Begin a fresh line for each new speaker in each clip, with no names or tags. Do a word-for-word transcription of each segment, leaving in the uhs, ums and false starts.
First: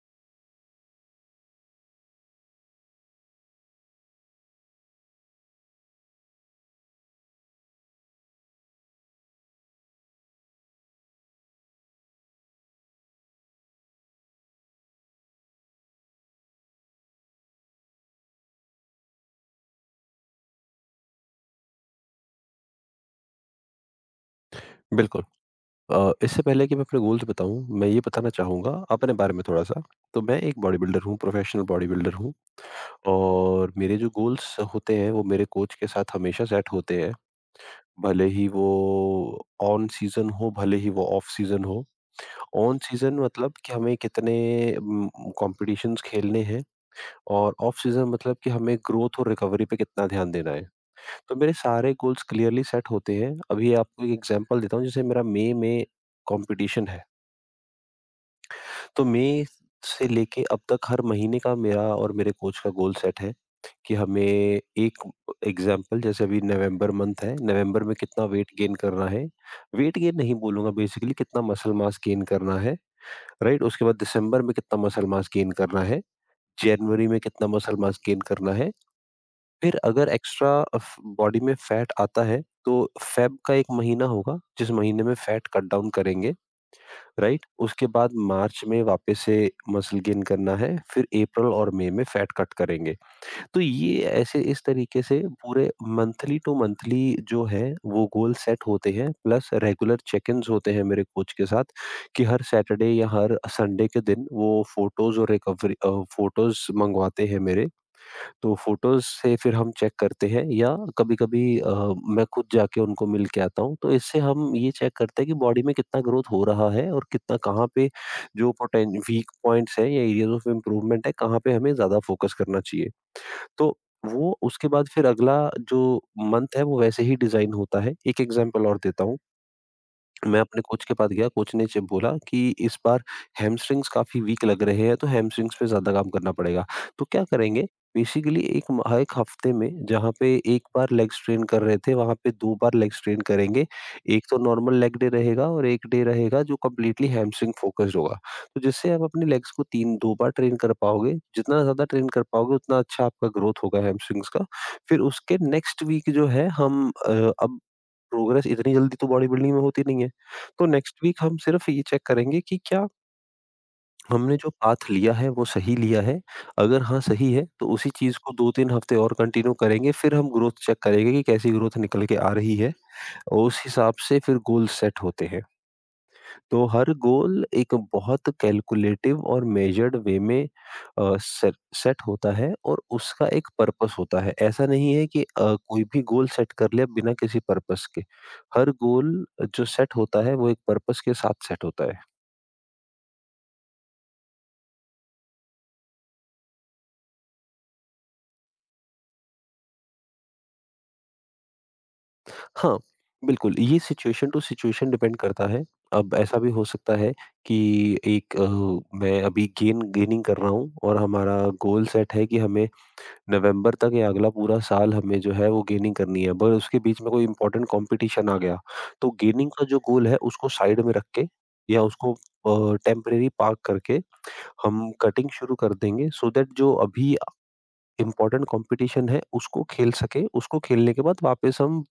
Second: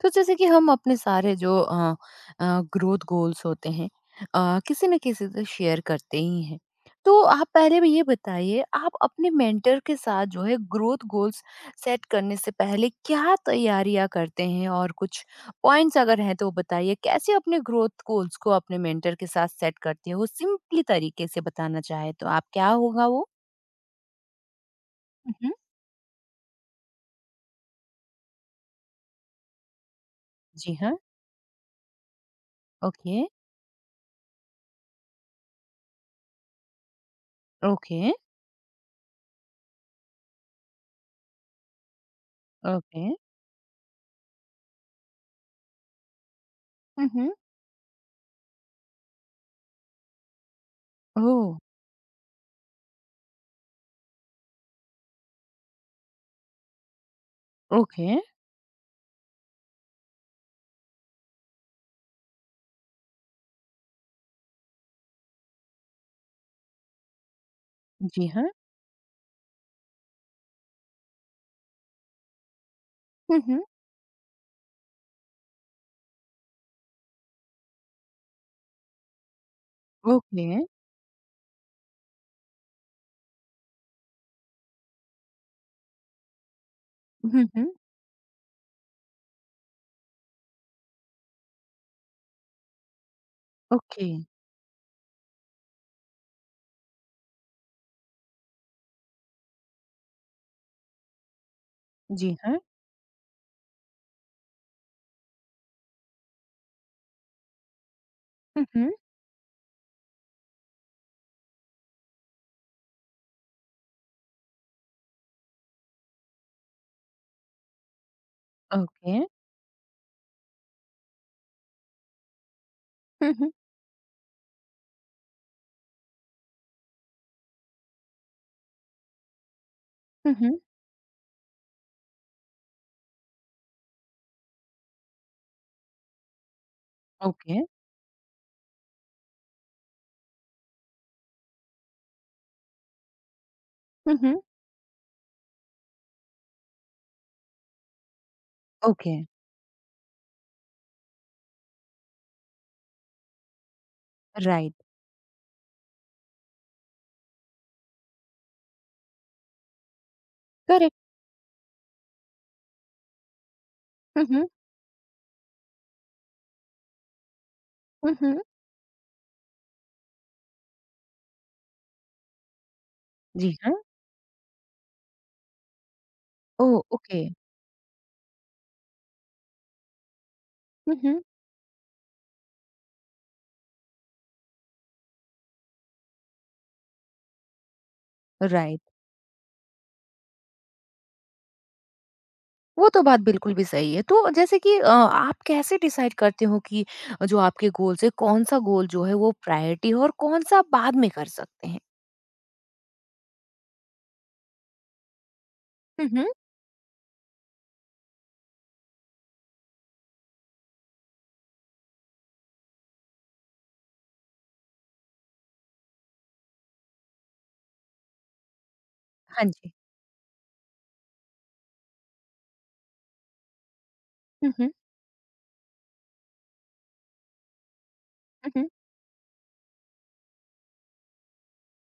तो जैसे कि हम अपने सारे जो अ, अ, ग्रोथ गोल्स होते हैं, अ, किसी न किसी से शेयर करते ही हैं। तो आप पहले भी ये बताइए, आप अपने मेंटर के साथ जो है ग्रोथ गोल्स सेट करने से पहले क्या तैयारियां करते हैं, और कुछ पॉइंट्स अगर हैं तो वो बताइए, कैसे अपने ग्रोथ गोल्स को अपने मेंटर के साथ सेट करते हैं? वो सिंपली तरीके से बताना चाहे तो आप, क्या होगा वो?
बिल्कुल।
मम्,
अ, इससे पहले कि मैं अपने गोल्स बताऊँ, मैं ये बताना चाहूँगा अपने बारे में थोड़ा-सा। तो मैं एक
जी
बॉडी
हाँ।
बिल्डर हूँ, प्रोफ़ेशनल बॉडी बिल्डर हूँ।
ओके।
और मेरे जो गोल्स होते हैं, वो मेरे कोच के साथ हमेशा सेट होते हैं।
ओके।
भले ही वो ऑन सीज़न हो, भले ही वो ऑफ सीज़न हो। On
okay.
सीज़न मतलब कि हमें कितने उम, कॉम्पिटिशन्स खेलने हैं,
मम्।
और ऑफ सीज़न मतलब कि हमें ग्रोथ और रिकवरी पे कितना ध्यान देना है।
ओ।
तो मेरे सारे गोल्स क्लियरली सेट होते हैं। अभी आपको एक एग्ज़ाम्पल देता हूँ, जैसे मेरा मई में कॉम्पिटिशन है।
ओके।
तो मई से लेके अब तक हर महीने का मेरा और मेरे कोच का गोल सेट है कि हमें एक एग्जाम्पल जैसे अभी नवंबर मंथ है, नवंबर में कितना
जी
वेट
हाँ।
गेन करना है। वेट गेन नहीं बोलूंगा, बेसिकली कितना मसल मास गेन करना है, राइट? उसके बाद दिसंबर में कितना मसल मास गेन करना है, जनवरी में कितना मसल मास गेन करना है। फिर अगर
ओके।
एक्स्ट्रा बॉडी में फैट आता है तो फेब का एक महीना होगा जिस महीने में फैट कट डाउन करेंगे,
हुँ,
राइट?
हुँ।
उसके बाद मार्च में वापस से मसल गेन करना है, फिर अप्रैल और मई में फैट कट करेंगे। तो ये
ओके।
ऐसे इस तरीके से पूरे मंथली टू मंथली जो है वो गोल सेट होते हैं, प्लस रेगुलर चेक इन्स होते हैं मेरे कोच के साथ कि
जी
हर
हाँ।
सैटरडे या हर संडे के दिन वो फोटोज और रिकवरी फोटोज मंगवाते हैं मेरे। तो
हुँ, हुँ।
फोटोज़ से फिर हम चेक करते हैं, या कभी-कभी अ, मैं खुद जाके उनको मिल के आता हूँ। तो इससे हम ये चेक करते हैं कि बॉडी में कितना ग्रोथ हो रहा है और कितना कहाँ पे, जो पोटेन
ओके।
वीक पॉइंट्स हैं या एरियाज़ ऑफ इम्प्रूवमेंट है, कहाँ पे हमें ज़्यादा फोकस करना चाहिए।
हुँ, हुँ।
तो वो उसके बाद फिर अगला जो मंथ है वो वैसे ही डिज़ाइन होता है। एक एग्ज़ाम्पल और देता हूँ।
हुँ,
मैं
हुँ।
अपने कोच के पास गया, कोच ने जब बोला कि इस बार हैमस्ट्रिंग्स काफ़ी वीक लग रहे हैं, तो हैमस्ट्रिंग्स पे ज़्यादा काम करना पड़ेगा। तो क्या
ओके।
करेंगे, बेसिकली एक म हर एक हफ्ते में जहाँ पे एक बार लेग स्ट्रेन कर रहे थे, वहाँ पे दो बार लेग स्ट्रेन करेंगे।
हुँ,
एक तो
हुँ।
नॉर्मल लेग डे रहेगा और एक डे रहेगा जो कंप्लीटली हैमस्ट्रिंग फ़ोकस्ड होगा। तो जिससे आप
ओके।
अपने लेग्स को तीन दो बार ट्रेन कर पाओगे, जितना ज़्यादा ट्रेन कर पाओगे उतना अच्छा आपका ग्रोथ होगा हैमस्ट्रिंग्स का।
राइट।
फिर उसके नेक्स्ट वीक जो है हम अ, अब प्रोग्रेस इतनी जल्दी तो बॉडी बिल्डिंग में होती नहीं है। तो
करेक्ट।
नेक्स्ट वीक हम सिर्फ ये चेक करेंगे कि क्या
हुँ,
हमने
हुँ।
जो पाथ लिया है वो सही लिया है? अगर हाँ सही है तो उसी
हुँ,
चीज़ को
हुँ।
दो-तीन हफ्ते और कंटिन्यू करेंगे, फिर हम ग्रोथ चेक करेंगे कि कैसी ग्रोथ निकल के आ रही है। और
जी
उस
हाँ।
हिसाब से फिर गोल सेट होते हैं। तो
ओह!
हर
ओके।
गोल एक बहुत कैलकुलेटिव और मेजर्ड वे में
हुँ, हुँ।
सेट होता है और उसका एक पर्पस होता है। ऐसा नहीं है कि अ, कोई भी गोल सेट कर लिया बिना किसी पर्पस के। हर
राइट।
गोल जो सेट होता है वो एक पर्पस के साथ सेट होता है।
वो तो बात बिल्कुल भी सही है। तो जैसे कि अ, आप कैसे डिसाइड करते हो कि जो आपके गोल्स हैं, कौन-सा गोल जो है वो प्रायोरिटी है और कौन-सा आप बाद में कर सकते हैं?
हाँ, बिल्कुल ये सिचुएशन टू सिचुएशन डिपेंड करता है।
हुँ,
अब
हुँ।
ऐसा भी हो सकता है कि एक अ, मैं अभी गेन गेनिंग कर रहा हूँ और हमारा गोल सेट है कि हमें नवंबर तक या अगला पूरा साल हमें जो है वो गेनिंग करनी है, पर उसके बीच में कोई इम्पोर्टेंट कॉम्पिटिशन आ गया, तो
हाँ
गेनिंग का
जी।
जो गोल है उसको साइड में रख के या उसको अ, टेम्परेरी पार्क करके
हुँ, हुँ।
हम कटिंग शुरू कर देंगे, सो दैट जो अभी इम्पोर्टेंट
हुँ, हुँ।
कॉम्पिटिशन है उसको खेल सके। उसको खेलने के बाद वापस हम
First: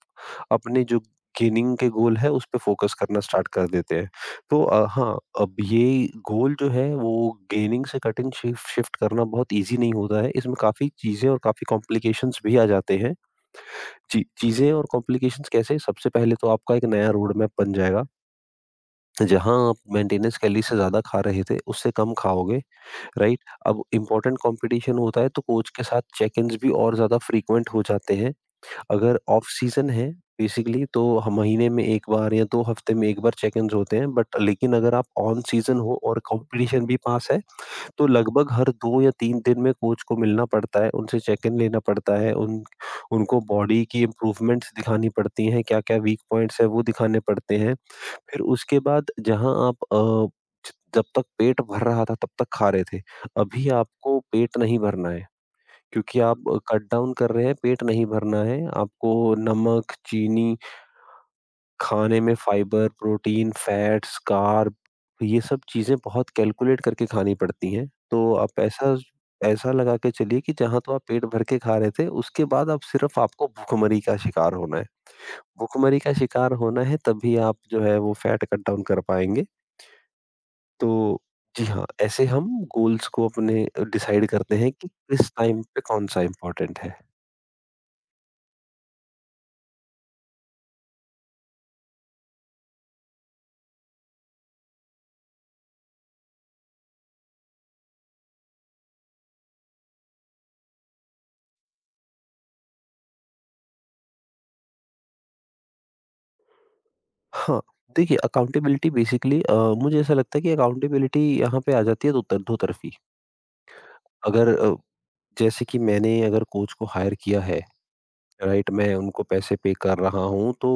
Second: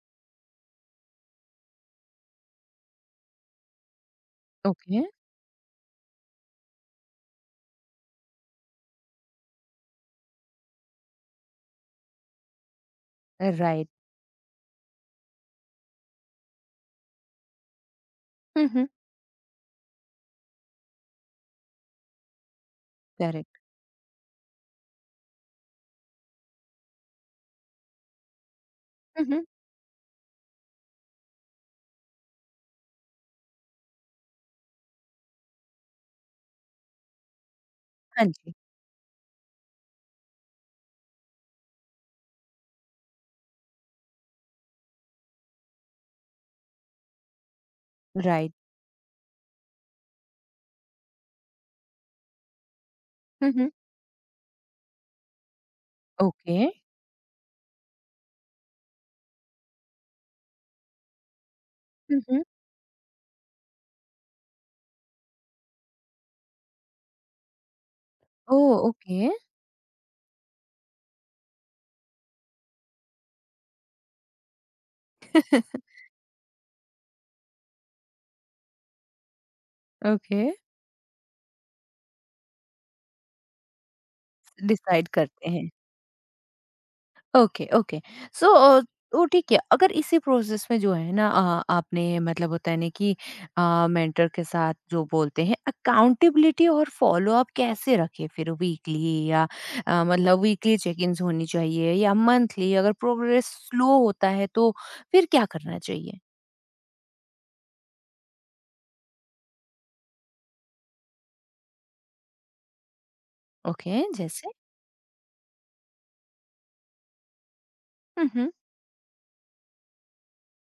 अपने जो गेनिंग के गोल है उस पे फ़ोकस करना स्टार्ट कर देते हैं। तो अ,
ओके।
हाँ, अब ये गोल जो है वो गेनिंग से कटिंग शिफ शिफ्ट करना बहुत ईज़ी नहीं होता है। इसमें काफ़ी चीज़ें और काफ़ी कॉम्प्लिकेशंस भी आ जाते हैं।
राइट।
ची चीज़ें और कॉम्प्लिकेशंस कैसे? सबसे पहले तो आपका एक नया रोड मैप बन जाएगा।
हुँ, हुँ।
जहाँ आप मेंटेनेंस कैलोरी से ज़्यादा खा रहे थे, उससे कम खाओगे, राइट?
करेक्ट।
अब इम्पोर्टेंट कॉम्पिटिशन होता है तो कोच के साथ चेक-इन्स भी और ज़्यादा फ्रीक्वेंट हो जाते हैं। अगर
हुँ, हुँ।
ऑफ सीजन है बेसिकली तो हम महीने में एक बार या दो हफ्ते में एक बार चेक-इन्स होते हैं, बट लेकिन अगर आप ऑन सीजन हो और कॉम्पिटिशन भी पास है, तो
हाँ
लगभग
जी।
हर दो या तीन दिन में कोच को मिलना पड़ता है, उनसे चेक-इन लेना पड़ता है, उन उनको बॉडी की इम्प्रूवमेंट्स दिखानी पड़ती हैं, क्या-क्या वीक पॉइंट्स हैं वो दिखाने पड़ते हैं। फिर
राइट।
उसके बाद जहाँ आप अ, जब तक पेट भर रहा था तब तक खा रहे थे,
हुँ,
अभी
हुँ।
आपको पेट नहीं भरना है। क्योंकि आप
ओके।
कट डाउन कर रहे हैं, पेट नहीं भरना है। आपको नमक, चीनी, खाने
हुँ,
में
हुँ।
फाइबर, प्रोटीन, फैट्स, कार्ब, ये सब चीज़ें बहुत कैलकुलेट करके खानी पड़ती हैं। तो आप
ओह!
ऐसा
ओके।
ऐसा लगा के चलिए कि जहाँ तो आप पेट भर के खा रहे थे, उसके बाद आप सिर्फ़ आपको भूखमरी का शिकार होना है। भूखमरी का शिकार होना है तभी आप जो है वो फैट कट डाउन कर पाएँगे।
ओके।
तो जी हाँ, ऐसे हम गोल्स को अपने डिसाइड करते हैं कि
डिसाइड
किस
करते
टाइम
हैं।
पे कौन-सा इम्पोर्टेंट है।
Okay, okay. सो अ, तो ठीक है, अगर इसी प्रोसेस में जो है ना, अ, आपने मतलब होता है ना कि अ, मेंटर के साथ जो बोलते हैं अकाउंटेबिलिटी और फॉलोअप कैसे रखें, फिर वीकली या अ, मतलब वीकली चेक-इन्स होनी चाहिए या मंथली? अगर प्रोग्रेस स्लो होता है तो फिर क्या करना चाहिए?
हाँ, देखिए अकाउंटेबिलिटी बेसिकली अ, मुझे ऐसा लगता है कि अकाउंटेबिलिटी यहाँ पे आ जाती है दो तर दो तरफ़ी।
ओके,
अगर
जैसे?
अ, जैसे कि मैंने अगर कोच को हायर किया है,
हुँ, हुँ।
राइट? मैं उनको पैसे पे कर रहा हूँ, तो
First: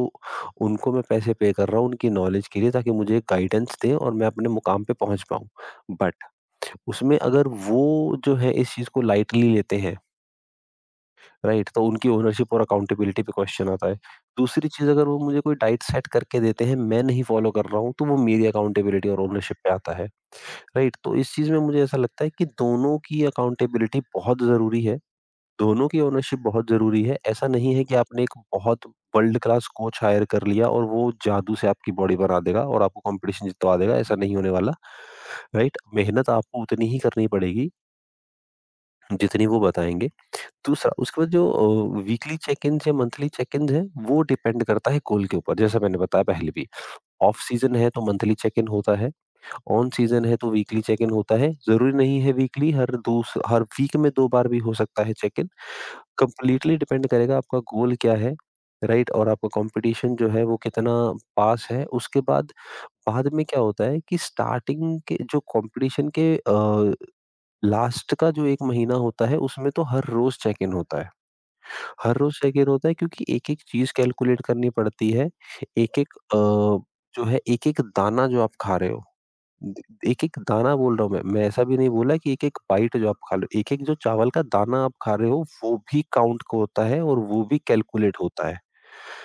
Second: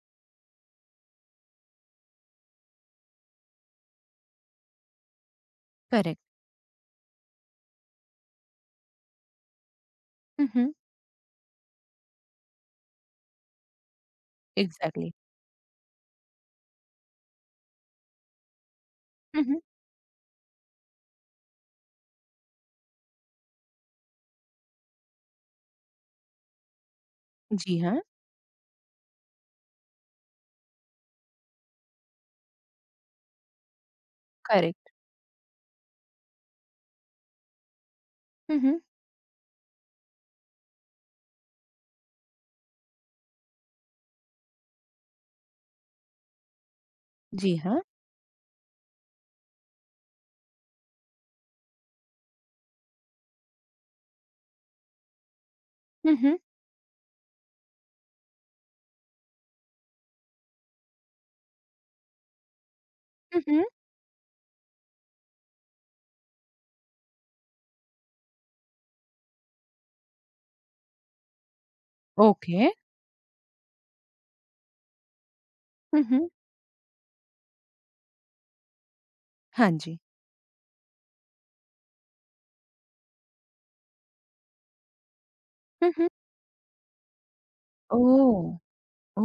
उनको मैं पैसे पे कर रहा हूँ उनकी नॉलेज के लिए, ताकि मुझे गाइडेंस दें और मैं अपने मुकाम पे पहुँच पाऊँ।
करेक्ट।
बट उसमें अगर वो जो है इस चीज़ को लाइटली लेते हैं,
हुँ, हुँ।
राइट? तो उनकी ओनरशिप और अकाउंटेबिलिटी पे क्वेश्चन आता है। दूसरी चीज, अगर
एग्ज़ैक्टली।
वो मुझे कोई डाइट सेट करके देते हैं, मैं नहीं फॉलो कर रहा हूँ, तो वो मेरी अकाउंटेबिलिटी और
हुँ,
ओनरशिप
हुँ।
पे आता है, राइट? तो इस चीज में मुझे ऐसा लगता है कि दोनों की अकाउंटेबिलिटी बहुत जरूरी है, दोनों की ओनरशिप बहुत जरूरी है। ऐसा नहीं
जी
है कि
हाँ।
आपने एक बहुत वर्ल्ड क्लास कोच हायर कर लिया और वो जादू से आपकी बॉडी बना देगा और आपको कंपटीशन जितवा देगा, ऐसा नहीं होने वाला,
करेक्ट।
राइट? मेहनत आपको उतनी ही करनी पड़ेगी
हुँ, हुँ।
जितनी वो बताएंगे। दूसरा, उसके बाद जो वीकली चेक इन या मंथली चेक इन है, वो डिपेंड करता है कॉल के ऊपर, जैसा मैंने बताया पहले भी। ऑफ
जी
सीजन
हाँ।
है तो मंथली चेक इन होता है, ऑन सीजन है तो वीकली चेक इन होता है। जरूरी नहीं है वीकली, हर दो हर वीक में दो बार भी हो सकता है चेक इन।
हुँ, हुँ।
कंप्लीटली डिपेंड करेगा आपका गोल क्या है, राइट? और आपका कंपटीशन जो है वो कितना पास है। उसके बाद बाद
हुँ,
में क्या
हुँ।
होता है कि स्टार्टिंग के जो कंपटीशन के लास्ट का जो एक महीना होता है उसमें तो हर रोज चेक इन होता है। हर रोज
ओके।
सेकंड होता है क्योंकि एक-एक चीज़ कैलकुलेट करनी पड़ती है।
हुँ,
एक-एक
हुँ।
अ, जो है एक-एक दाना जो आप खा रहे हो।
हाँ
द
जी।
एक-एक दाना बोल रहा हूँ मैं, मैं ऐसा भी नहीं बोला कि एक-एक बाइट जो आप खा रहे हो। एक-एक जो चावल का दाना आप खा रहे हो वो
हुँ,
भी
हुँ।
काउंट को होता है और वो भी कैलकुलेट
ओह!
होता है।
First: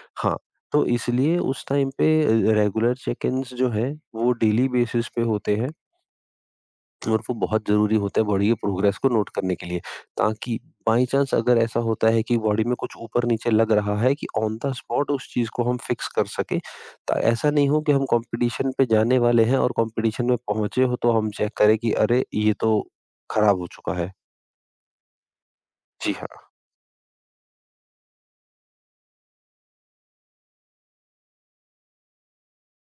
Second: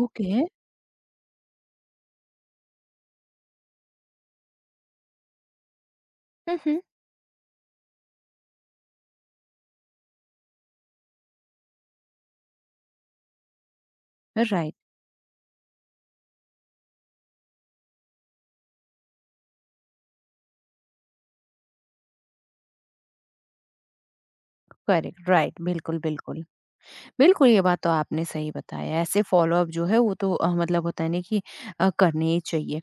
ओके।
हाँ, तो इसलिए उस टाइम पे अ, रेगुलर चेक-इन्स जो है वो डेली बेसिस पे होते हैं।
हुँ, हुँ।
और वो बहुत ज़रूरी होता है बॉडी के प्रोग्रेस को नोट करने के लिए, ताकि बाई चांस अगर ऐसा होता है कि बॉडी में कुछ ऊपर-नीचे लग रहा है, कि ऑन द
राइट,
स्पॉट उस चीज़ को हम फिक्स कर सकें। ता ऐसा नहीं हो कि हम कॉम्पिटिशन पे जाने वाले हैं और कॉम्पिटिशन में पहुँचे हो तो हम चेक करें कि अरे! ये तो खराब हो चुका है।
करेक्ट, राइट, बिल्कुल,
जी
बिल्कुल।
हाँ,
बिल्कुल, ये बात तो आपने सही बताया है। ऐसे फ़ॉलो-अप जो है वो तो अ, मतलब होता है ना कि अ, करने ही चाहिए।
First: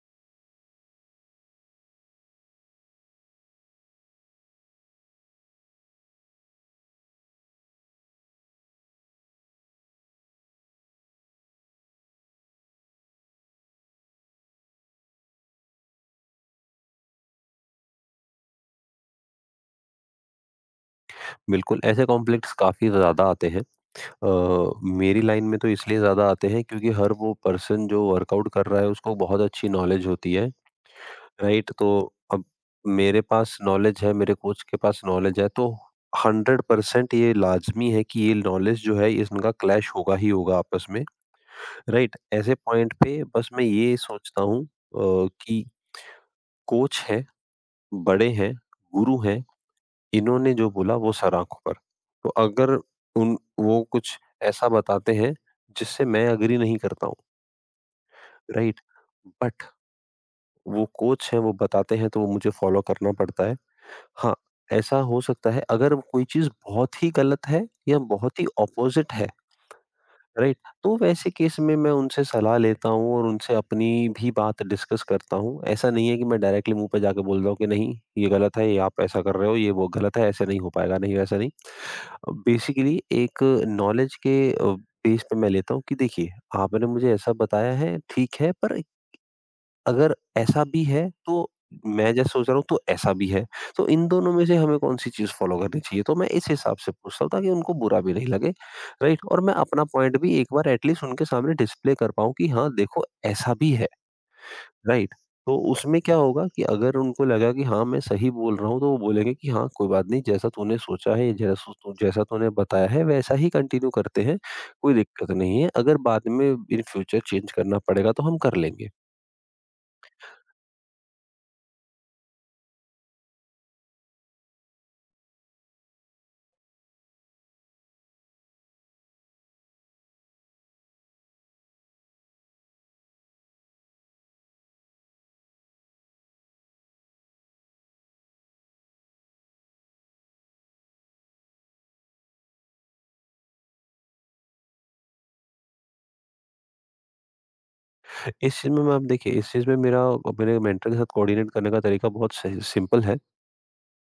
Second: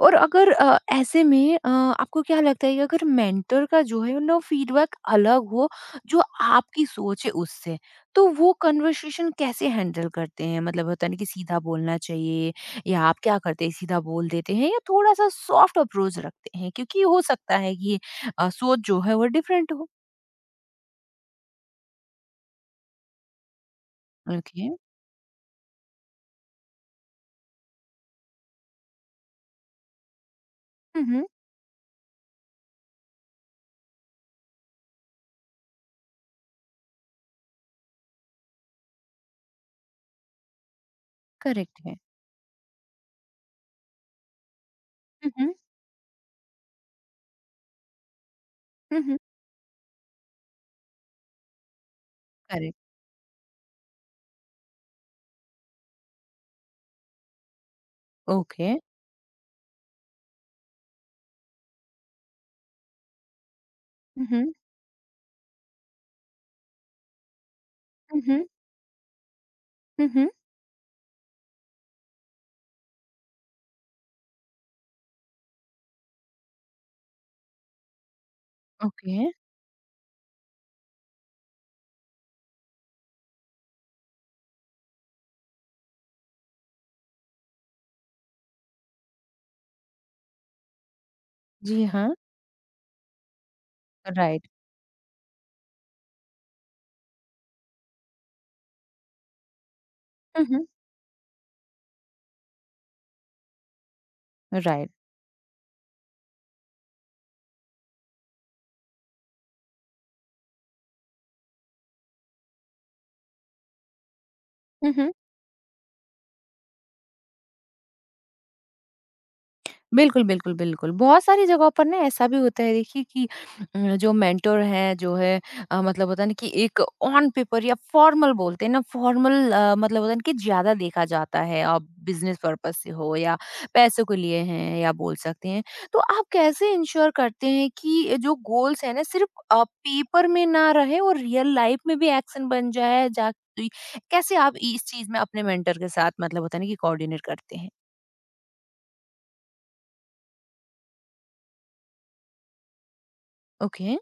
और अगर अ, ऐसे में अ, आपको क्या लगता है कि अगर मेंटर का जो है ना फ़ीडबैक अलग हो जो आपकी सोच है उससे, तो वो कन्वर्सेशन कैसे हैंडल करते हैं? मतलब होता है ना कि सीधा बोलना चाहिए, या आप क्या करते हैं सीधा बोल देते हैं या थोड़ा-सा सॉफ्ट अप्रोच रखते हैं? क्योंकि हो सकता है कि अ, सोच जो है वो डिफरेंट हो।
बिल्कुल ऐसे कॉम्प्लेक्स काफ़ी ज़्यादा आते हैं।
ओके।
अ, मेरी लाइन में तो इसलिए ज़्यादा आते हैं क्योंकि हर वो पर्सन जो वर्कआउट कर रहा है उसको बहुत अच्छी नॉलेज होती है।
हुँ, हुँ।
राइट, तो अब मेरे पास नॉलेज है, मेरे कोच के पास नॉलेज है, तो हंड्रेड परसेंट ये लाजमी है कि ये नॉलेज जो है इनका क्लैश होगा ही होगा आपस में,
करेक्ट है।
राइट? ऐसे पॉइंट पे बस मैं ये सोचता हूँ अ,
हुँ, हुँ।
कि कोच है, बड़े हैं,
हुँ, हुँ।
गुरु हैं, इन्होंने जो बोला वो सर आंखों पर। तो अगर
करेक्ट।
उन वो कुछ ऐसा बताते हैं जिससे मैं अग्री नहीं करता हूँ,
ओके।
राइट? बट वो कोच हैं, वो बताते हैं, तो वो मुझे फॉलो करना पड़ता है।
हुँ,
हाँ,
हुँ।
ऐसा हो सकता है अगर कोई चीज़ बहुत ही गलत है या
हुँ,
बहुत
हुँ।
ही ऑपोज़िट है,
हुँ, हुँ।
राइट? तो वैसे केस में मैं उनसे सलाह लेता हूँ और उनसे अपनी भी बात डिस्कस करता हूँ। ऐसा नहीं है कि मैं डायरेक्टली मुँह पे जाके बोल रहा हूँ कि नहीं, ये गलत है, ये आप ऐसा
ओके।
कर रहे हो, ये वो गलत है, ऐसे नहीं हो पाएगा, नहीं वैसा नहीं। अ, बेसिकली एक नॉलेज के अ, बेस पे मैं लेता हूँ कि देखिए, आपने मुझे ऐसा बताया है, ठीक है, पर अगर ऐसा भी है तो
जी
मैं
हाँ,
जैसे सोच रहा हूँ तो ऐसा भी है। तो इन दोनों में
राइट।
से हमें कौन-सी चीज़ फ़ॉलो करनी चाहिए? तो मैं इस हिसाब से पूछता हूँ ताकि उनको बुरा भी नहीं लगे, राइट? और मैं अपना पॉइंट भी
हुँ,
एक
हुँ।
बार एट लीस्ट उनके सामने डिस्प्ले कर पाऊँ कि हाँ, देखो ऐसा भी है,
राइट।
राइट? तो उसमें क्या होगा कि अगर उनको लगा कि हाँ, मैं सही बोल रहा हूँ तो वो बोलेंगे कि हाँ, कोई बात नहीं जैसा तूने सोचा है, जैसा तू जैसा तूने बताया है वैसा ही कंटिन्यू करते हैं, कोई दिक्कत नहीं है। अगर बाद में इन फ्यूचर चेंज करना पड़ेगा तो हम कर लेंगे।
बिल्कुल, बिल्कुल, बिल्कुल। बहुत सारी जगहों पर ना ऐसा भी होता है, देखिए कि अ, जो मेंटर हैं, जो है अ, मतलब होता है ना कि एक ऑन पेपर या फॉर्मल, बोलते हैं ना फॉर्मल, अ, मतलब होता है ना कि ज़्यादा देखा जाता है। आप बिज़नेस पर्पज़ से हो या पैसों के लिए हैं या बोल सकते हैं। तो आप कैसे इंश्योर करते हैं कि जो गोल्स हैं ना सिर्फ़ अ, पेपर में ना रहे और रियल लाइफ़ में भी एक्शन बन जाए, जा कैसे आप इस चीज़ में अपने मेंटर के साथ मतलब होता है ना कि कोऑर्डिनेट करते हैं?
इस चीज़ में मैं आप देखिए, इस चीज़ में मेरा मेरे मेंटर के साथ कोऑर्डिनेट करने का तरीका बहुत सही सिंपल है।
ओके।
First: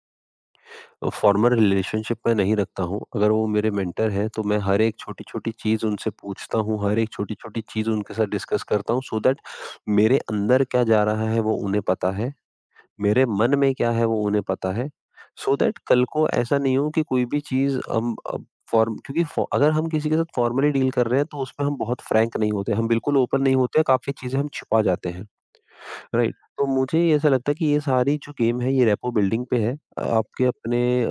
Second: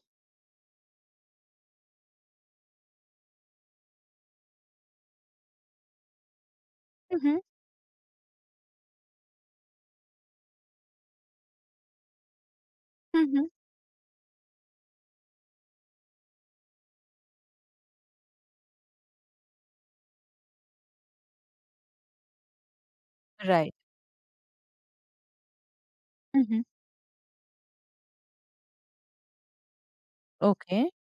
फ़ॉर्मल रिलेशनशिप मैं नहीं रखता हूँ। अगर वो मेरे मेंटर हैं तो मैं हर एक छोटी-छोटी चीज़ उनसे पूछता हूँ, हर एक
हुँ, हुँ।
छोटी-छोटी चीज़ उनके साथ डिस्कस करता हूँ सो दैट मेरे अंदर क्या जा रहा है वो उन्हें पता है,
हुँ,
मेरे
हुँ।
मन में क्या है वो उन्हें पता है। सो so दैट कल को ऐसा नहीं हो कि कोई भी चीज़ हम अब फ़ॉर्म क्योंकि फ़ॉ अगर हम किसी के साथ फ़ॉर्मली डील कर रहे हैं तो उसमें हम बहुत फ्रैंक नहीं होते, हम बिल्कुल ओपन नहीं
राइट।
होते, काफ़ी चीज़ें हम छुपा जाते हैं। राइट।
हुँ, हुँ।
तो मुझे ऐसा लगता है कि ये सारी जो गेम है ये रेपो बिल्डिंग पे है। अ, आपके
ओके।
अपने अ,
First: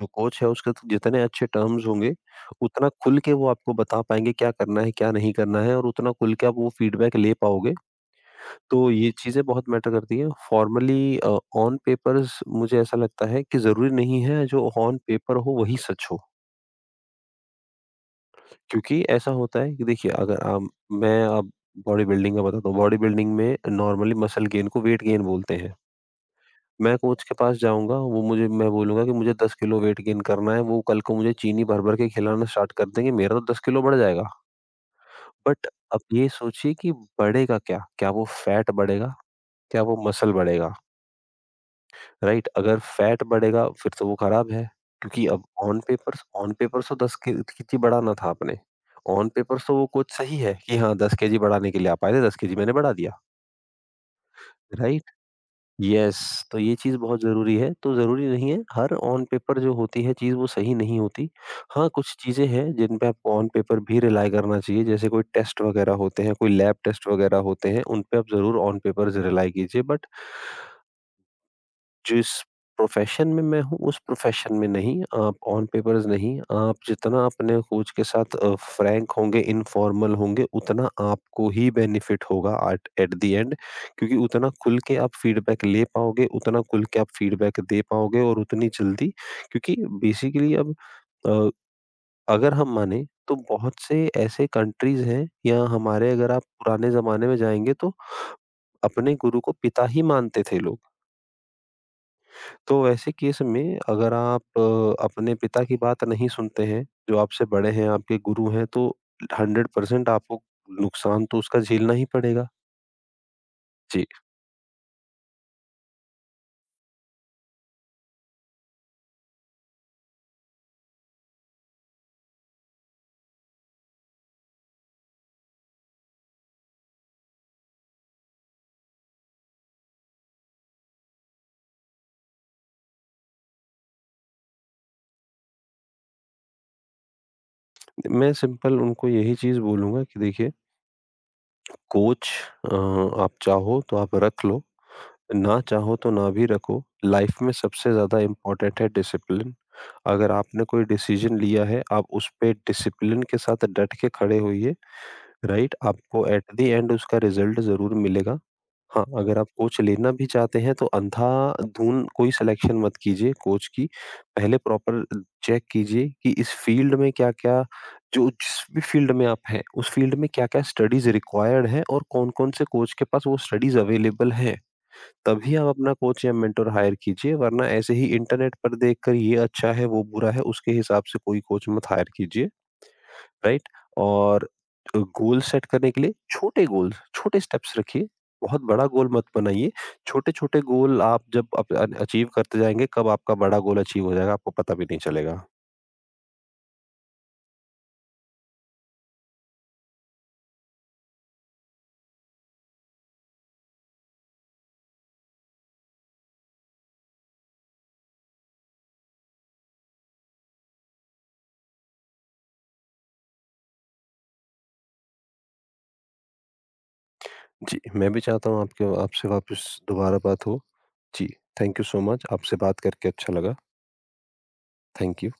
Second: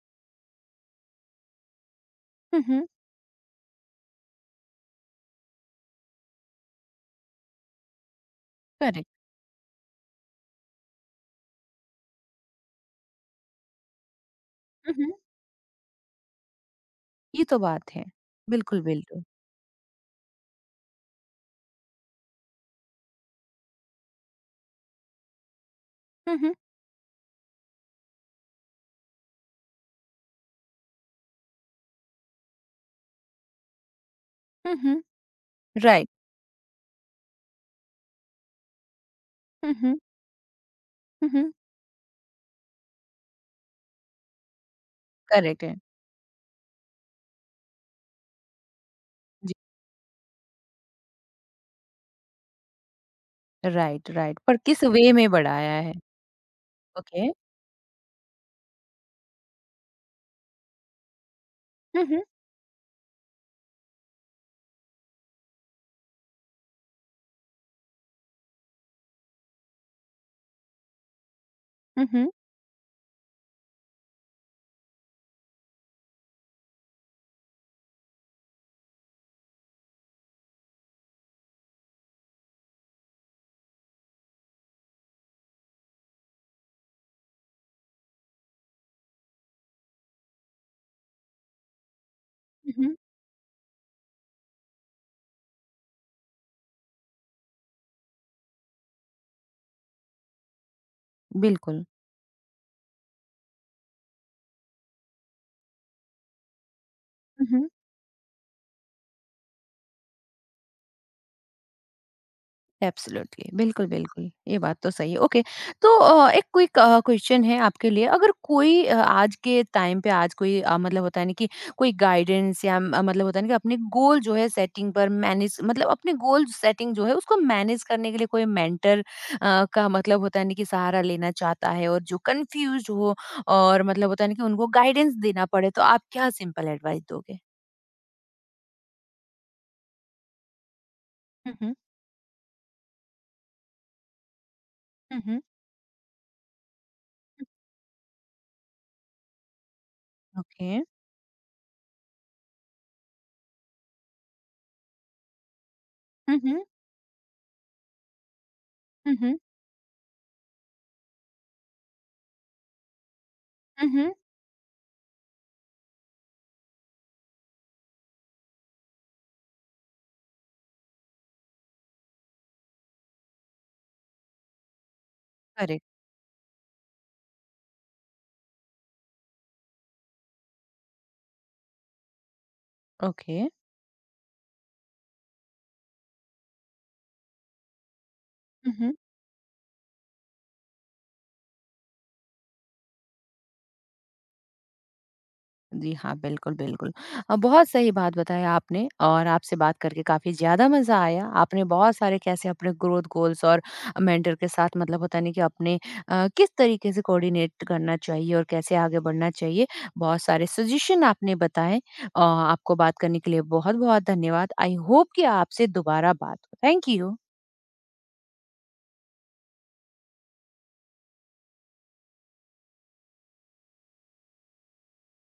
जो कोच है उसके तो जितने अच्छे टर्म्स होंगे,
हुँ, हुँ।
उतना खुल के वो आपको बता पाएँगे क्या करना है, क्या नहीं करना है और उतना खुल के आप वो फीडबैक ले पाओगे। तो
करेक्ट।
ये चीज़ें बहुत मैटर करती हैं। फॉर्मली अ, ऑन पेपर्स मुझे ऐसा लगता है कि ज़रूरी नहीं है जो
हुँ,
ऑन
हुँ।
पेपर हो वही सच हो।
ये तो बात है। बिल्कुल,
क्योंकि
बिल्कुल।
ऐसा होता है कि देखिए अगर आप मैं अब बॉडी बिल्डिंग का बताता हूँ। बॉडी बिल्डिंग में नॉर्मली मसल गेन को वेट गेन बोलते हैं।
हुँ, हुँ।
मैं कोच के पास जाऊँगा, वो मुझे मैं बोलूँगा कि मुझे दस किलो वेट गेन करना है, वो कल को मुझे चीनी भर-भर के खिलाना स्टार्ट कर देंगे, मेरा तो दस किलो बढ़ जाएगा।
हुँ, हुँ।
बट अब
राइट।
ये सोचिए कि बढ़ेगा क्या? क्या वो फैट बढ़ेगा?
हुँ,
क्या
हुँ।
वो मसल बढ़ेगा?
हुँ, हुँ।
राइट? अगर फैट बढ़ेगा फिर तो वो खराब है, क्योंकि अब
करेक्ट है।
ऑन पेपर्स ऑन पेपर्स तो दस के केजी बढ़ाना था आपने। On
ji.
पेपर्स तो वो कोच सही है कि हाँ, दस केजी बढ़ाने के लिए आप आए थे, दस केजी मैंने बढ़ा दिया,
राइट, राइट। पर किस
राइट?
वे में बढ़ाया है?
यस। तो ये चीज़ बहुत
ओके।
ज़रूरी है। तो ज़रूरी नहीं है हर ऑन पेपर जो होती है चीज़ वो सही नहीं होती। हाँ,
हुँ,
कुछ
हुँ।
चीज़ें हैं जिन पे आपको ऑन पेपर भी रिलाय करना चाहिए जैसे कोई टेस्ट वग़ैरह होते हैं, कोई लैब टेस्ट वग़ैरह होते हैं, उन पे आप ज़रूर ऑन पेपर्स रिलाय कीजिए बट
हुँ,
जिस
हुँ।
प्रोफ़ेशन में मैं हूँ उस प्रोफ़ेशन में नहीं, आप ऑन पेपर्स नहीं, आप जितना अपने कोच के साथ अ, फ्रैंक होंगे, इनफॉर्मल होंगे उतना आपको ही बेनिफिट होगा एट एट द एंड, क्योंकि उतना खुल के आप फीडबैक ले पाओगे, उतना खुल के आप फीडबैक दे पाओगे और उतनी जल्दी, क्योंकि बेसिकली अब अ, अगर हम
हुँ, हुँ।
माने तो बहुत से ऐसे कंट्रीज़ हैं या हमारे अगर आप पुराने ज़माने में जाएँगे तो अपने गुरु को पिता ही मानते थे लोग।
बिल्कुल।
तो ऐसे केस में अगर आप अ, अपने पिता की बात नहीं सुनते हैं, जो आपसे
हुँ, हुँ।
बड़े हैं, आपके गुरु हैं, तो हंड्रेड परसेंट आपको नुकसान तो उसका झेलना ही पड़ेगा।
एब्सोल्युटली, बिल्कुल,
जी,
बिल्कुल। ये बात तो सही है। ओके, तो अ, एक क्विक अ, क्वेश्चन है आपके लिए। अगर कोई अ, आज के टाइम पे आज कोई अ, मतलब होता है ना कि कोई गाइडेंस या म मतलब होता है ना कि अपने गोल जो है सेटिंग पर मैनेज, मतलब अपने गोल सेटिंग जो है उसको मैनेज करने के लिए कोई मेंटर अ, का मतलब होता है ना कि सहारा लेना चाहता है और जो कन्फ्यूज़्ड हो, और मतलब होता है ना कि उनको गाइडेंस देना पड़े, तो आप क्या सिंपल एडवाइस दोगे?
मैं सिंपल उनको यही चीज़ बोलूँगा कि देखिए
हुँ, हुँ।
कोच अ, आप चाहो तो आप रख लो,
हुँ, हुँ।
ना चाहो तो ना भी रखो। लाइफ में सबसे ज़्यादा इम्पोर्टेंट है डिसिप्लिन। अगर आपने
ओके।
कोई डिसीजन लिया है, आप उस पे डिसिप्लिन के साथ डट के खड़े होइए, राइट? आपको
हुँ,
एट द
हुँ।
एंड उसका रिज़ल्ट ज़रूर मिलेगा। हाँ,
हुँ, हुँ।
अगर आप कोच लेना भी चाहते हैं तो अंधाधुन कोई सिलेक्शन मत कीजिए कोच की।
हुँ, हुँ।
पहले प्रॉपर चेक कीजिए कि इस फ़ील्ड में क्या-क्या जो जिस भी फ़ील्ड में आप हैं, उस फ़ील्ड में क्या-क्या स्टडीज़ रिक्वायर्ड है और कौन-कौन से कोच के पास वो स्टडीज़ अवेलेबल हैं। तभी आप अपना
करेक्ट।
कोच या मेंटर हायर कीजिए वरना ऐसे ही इंटरनेट पर देखकर ये अच्छा है, वो बुरा है, उसके हिसाब से कोई कोच मत हायर कीजिए।
ओके।
राइट। और गोल सेट करने के लिए छोटे गोल्स छोटे स्टेप्स रखिए। बहुत बड़ा
मम्,
गोल मत बनाइए। छोटे छोटे गोल आप जब अचीव करते जाएंगे कब आपका बड़ा गोल अचीव हो जाएगा आपको पता भी नहीं चलेगा।
जी हाँ, बिल्कुल बिल्कुल। अ, बहुत सही बात बताई आपने, और आपसे बात करके काफ़ी ज़्यादा मज़ा आया। आपने बहुत सारे कैसे अपने ग्रोथ गोल्स और मेंटर के साथ मतलब होता नहीं कि अपने अ, किस तरीके से कोऑर्डिनेट करना चाहिए और कैसे आगे बढ़ना चाहिए, बहुत सारे सजेशन आपने बताए। अ, आपको बात करने के लिए बहुत बहुत धन्यवाद। आई होप कि आपसे दोबारा बात हो। Thank you.
जी, मैं भी चाहता हूँ आपके आपसे वापस दोबारा बात हो। जी। थैंक यू सो मच, आपसे बात करके अच्छा लगा। Thank you.